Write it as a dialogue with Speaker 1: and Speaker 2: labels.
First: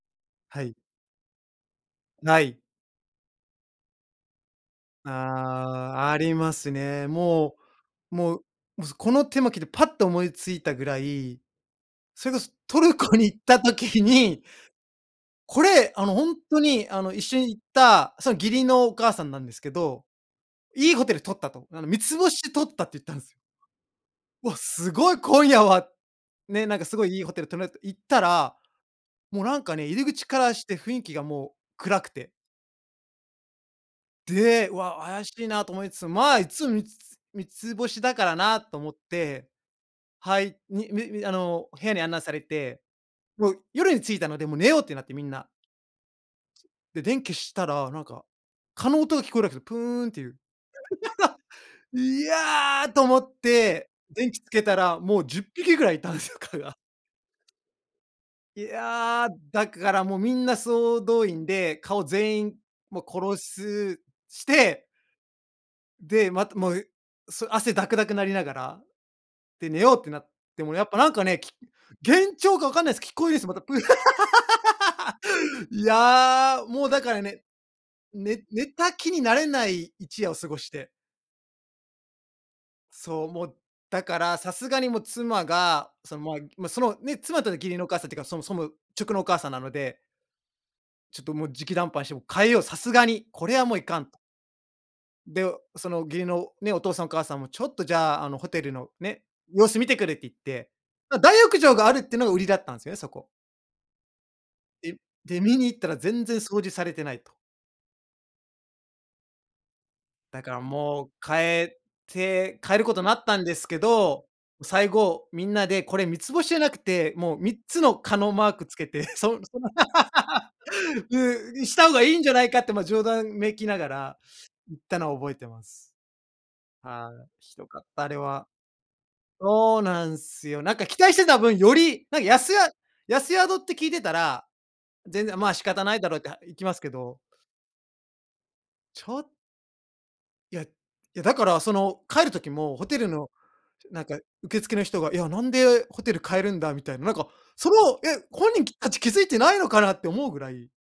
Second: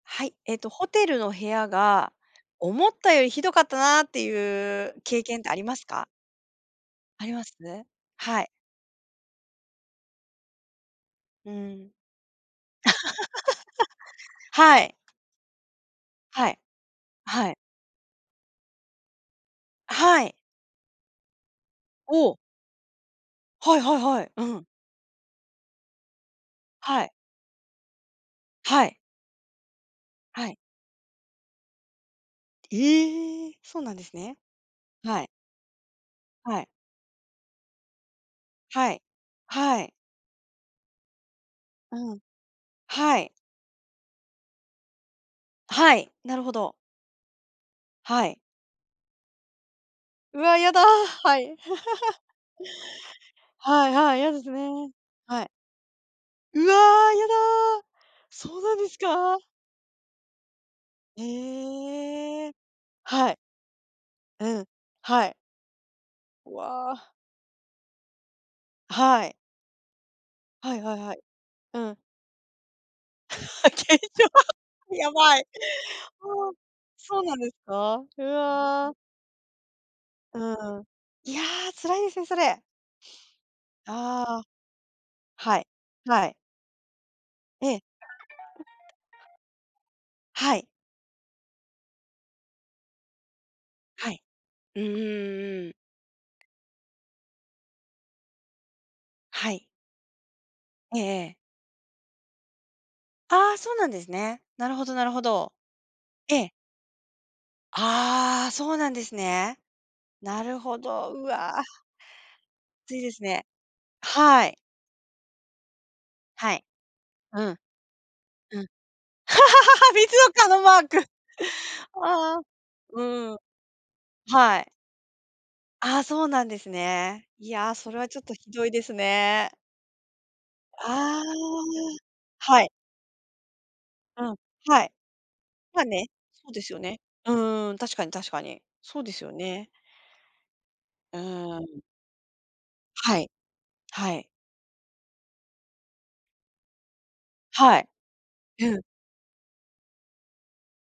Speaker 1: はい、えっ
Speaker 2: は
Speaker 1: と
Speaker 2: い。
Speaker 1: ホテルの部屋が
Speaker 2: ない。
Speaker 1: 思ったよりひどかったなあっていう経験ってありますか？
Speaker 2: あ、ありますね。
Speaker 1: あります？
Speaker 2: もうも
Speaker 1: は
Speaker 2: う
Speaker 1: い。
Speaker 2: もうこのテーマ聞いてパッと思いついたぐらい、
Speaker 1: うん。
Speaker 2: それこそトルコに行った時に
Speaker 1: はい。
Speaker 2: これ、あの本
Speaker 1: はい。
Speaker 2: 当にあの一緒
Speaker 1: は
Speaker 2: に
Speaker 1: い。
Speaker 2: 行った、その義理のお母さんなんですけど、
Speaker 1: はい。
Speaker 2: いいホテル取ったと、あのみつぼ
Speaker 1: お！
Speaker 2: しで取ったって言ったんです。
Speaker 1: はいはいはい、う
Speaker 2: お、
Speaker 1: ん。
Speaker 2: すごい今夜は、ね、なんかす
Speaker 1: は
Speaker 2: ご
Speaker 1: い。
Speaker 2: いいいホテル泊まれると行ったら、
Speaker 1: はい。
Speaker 2: もうなんかね、入り口か
Speaker 1: は
Speaker 2: ら
Speaker 1: い。
Speaker 2: して雰囲気がもう暗くて。
Speaker 1: ええ、そうなんですね。
Speaker 2: で、わ、
Speaker 1: は
Speaker 2: 怪
Speaker 1: い。
Speaker 2: しいなと思いつつ、ま、いっ
Speaker 1: はい。
Speaker 2: つみつつ-3つ星だからなと思
Speaker 1: は
Speaker 2: っ
Speaker 1: い、
Speaker 2: て、
Speaker 1: はい。
Speaker 2: はいにみみあの、部屋に案
Speaker 1: うん、
Speaker 2: 内されて、
Speaker 1: はい。
Speaker 2: もう夜に着いたので、もう寝ようってなって、みんな。
Speaker 1: はい、なるほど。
Speaker 2: で、電気消したらなんか
Speaker 1: はい。
Speaker 2: 蚊の音が聞こえるわけですよ、プーンっていう。
Speaker 1: うわ、やだ、はい。
Speaker 2: いやと思っ
Speaker 1: は
Speaker 2: て、
Speaker 1: いはい、嫌
Speaker 2: 電気
Speaker 1: で
Speaker 2: つ
Speaker 1: す
Speaker 2: けた
Speaker 1: ね。
Speaker 2: ら、もうじゅ
Speaker 1: は
Speaker 2: っ
Speaker 1: い。
Speaker 2: ぴきぐらいいたんですよ、蚊
Speaker 1: うわ、
Speaker 2: が。
Speaker 1: やだ、そう
Speaker 2: い
Speaker 1: なんです
Speaker 2: や、
Speaker 1: か？
Speaker 2: だからもうみんな総動員で、蚊を全
Speaker 1: ええ、
Speaker 2: 員もう
Speaker 1: はい。
Speaker 2: 殺すし
Speaker 1: うん、
Speaker 2: て。
Speaker 1: はい。
Speaker 2: で、またもう、
Speaker 1: わ。
Speaker 2: そう、汗だくだくなりながら、
Speaker 1: はい。
Speaker 2: で、寝ようってなっても
Speaker 1: はい
Speaker 2: やっ
Speaker 1: は
Speaker 2: ぱ
Speaker 1: い
Speaker 2: な
Speaker 1: は
Speaker 2: ん
Speaker 1: い、
Speaker 2: かね、き
Speaker 1: うん。
Speaker 2: 幻聴かわかんないです。聞こえるです、また プーン。
Speaker 1: 幻聴、やばい。
Speaker 2: い
Speaker 1: ああ、
Speaker 2: や、もうだか
Speaker 1: そ
Speaker 2: ら
Speaker 1: うなん
Speaker 2: ね、
Speaker 1: ですか？う
Speaker 2: ね寝た
Speaker 1: わ。
Speaker 2: 気になれない一夜を
Speaker 1: う
Speaker 2: 過ごし
Speaker 1: ん、
Speaker 2: て。
Speaker 1: いや、辛いですね、それ。あ
Speaker 2: そう、もう、だから、
Speaker 1: あ。
Speaker 2: さすがにもう妻
Speaker 1: はい、
Speaker 2: が、そ
Speaker 1: はい。
Speaker 2: の、ま、そのね、妻との義
Speaker 1: え
Speaker 2: 理
Speaker 1: え。
Speaker 2: のお母さんっていうか、その、そ直のお母さんなので。
Speaker 1: はい。
Speaker 2: ちょっともう直談判してもう変えよう、さすがにこれはもういかん
Speaker 1: はい、うんうん
Speaker 2: で、
Speaker 1: うんうん。
Speaker 2: その義理のね、お父さんお母さんもちょっとじゃあ、あの、ホテルのね、
Speaker 1: はい。
Speaker 2: 様子見てくるって言って、
Speaker 1: ええ
Speaker 2: ま、
Speaker 1: ええ。
Speaker 2: 大浴場があるっていうのが売りだったんですよね、そこ。
Speaker 1: あ、そうなんですね。なるほど
Speaker 2: え、
Speaker 1: なるほ
Speaker 2: で、
Speaker 1: ど。
Speaker 2: 見に行ったら全
Speaker 1: え
Speaker 2: 然
Speaker 1: え。
Speaker 2: 掃除されてないと。
Speaker 1: ああ、そうなんですね。
Speaker 2: だ
Speaker 1: な
Speaker 2: か
Speaker 1: る
Speaker 2: ら
Speaker 1: ほ
Speaker 2: もう
Speaker 1: ど、う
Speaker 2: 変
Speaker 1: わ。
Speaker 2: えて変える
Speaker 1: き
Speaker 2: こ
Speaker 1: つい
Speaker 2: とに
Speaker 1: で
Speaker 2: な
Speaker 1: す
Speaker 2: ったん
Speaker 1: ね。
Speaker 2: ですけど、
Speaker 1: はい。
Speaker 2: 最後みんなでこれ3つ星
Speaker 1: は
Speaker 2: じゃ
Speaker 1: い。
Speaker 2: なくて、もう
Speaker 1: う
Speaker 2: みっ
Speaker 1: ん。
Speaker 2: つの蚊のマー
Speaker 1: うん。
Speaker 2: クつけて、そそんな
Speaker 1: 3つの蚊のマーク。
Speaker 2: でにした方がいいんじゃ
Speaker 1: ああ、
Speaker 2: ないかって、ま、
Speaker 1: う
Speaker 2: 冗談
Speaker 1: ん。
Speaker 2: めきながら
Speaker 1: はい。
Speaker 2: 言ったのを覚えてます。
Speaker 1: ああ、そうなんです
Speaker 2: は
Speaker 1: ね。
Speaker 2: い、
Speaker 1: い
Speaker 2: ひど
Speaker 1: や、
Speaker 2: かっ
Speaker 1: それ
Speaker 2: た、
Speaker 1: は
Speaker 2: あれ
Speaker 1: ちょっと
Speaker 2: は。
Speaker 1: ひどいですね。
Speaker 2: そうなんすよ。なんか期待し
Speaker 1: ああ、
Speaker 2: てた分より、なんか安
Speaker 1: は
Speaker 2: や
Speaker 1: い。
Speaker 2: 安宿って聞いてた
Speaker 1: うん、
Speaker 2: ら、
Speaker 1: はい。
Speaker 2: 全然、ま、仕
Speaker 1: ま
Speaker 2: 方
Speaker 1: あ
Speaker 2: ない
Speaker 1: ね、
Speaker 2: だろうって、あ、
Speaker 1: そう
Speaker 2: 行
Speaker 1: で
Speaker 2: き
Speaker 1: す
Speaker 2: ま
Speaker 1: よ
Speaker 2: すけ
Speaker 1: ね、
Speaker 2: ど。
Speaker 1: うん、確かに確かに、そう
Speaker 2: ち
Speaker 1: で
Speaker 2: ょ
Speaker 1: す
Speaker 2: っ
Speaker 1: よね。
Speaker 2: いやい
Speaker 1: う
Speaker 2: や、だからそ
Speaker 1: ん。
Speaker 2: の変える時もホテル
Speaker 1: はい、
Speaker 2: のなん
Speaker 1: は
Speaker 2: か
Speaker 1: い。
Speaker 2: 受付の人が、いや、なんでホテル変えるんだみたいな、なんかそれ
Speaker 1: はい。
Speaker 2: を、え、本人
Speaker 1: うん。
Speaker 2: たち気づいてないのかなって思うぐらい。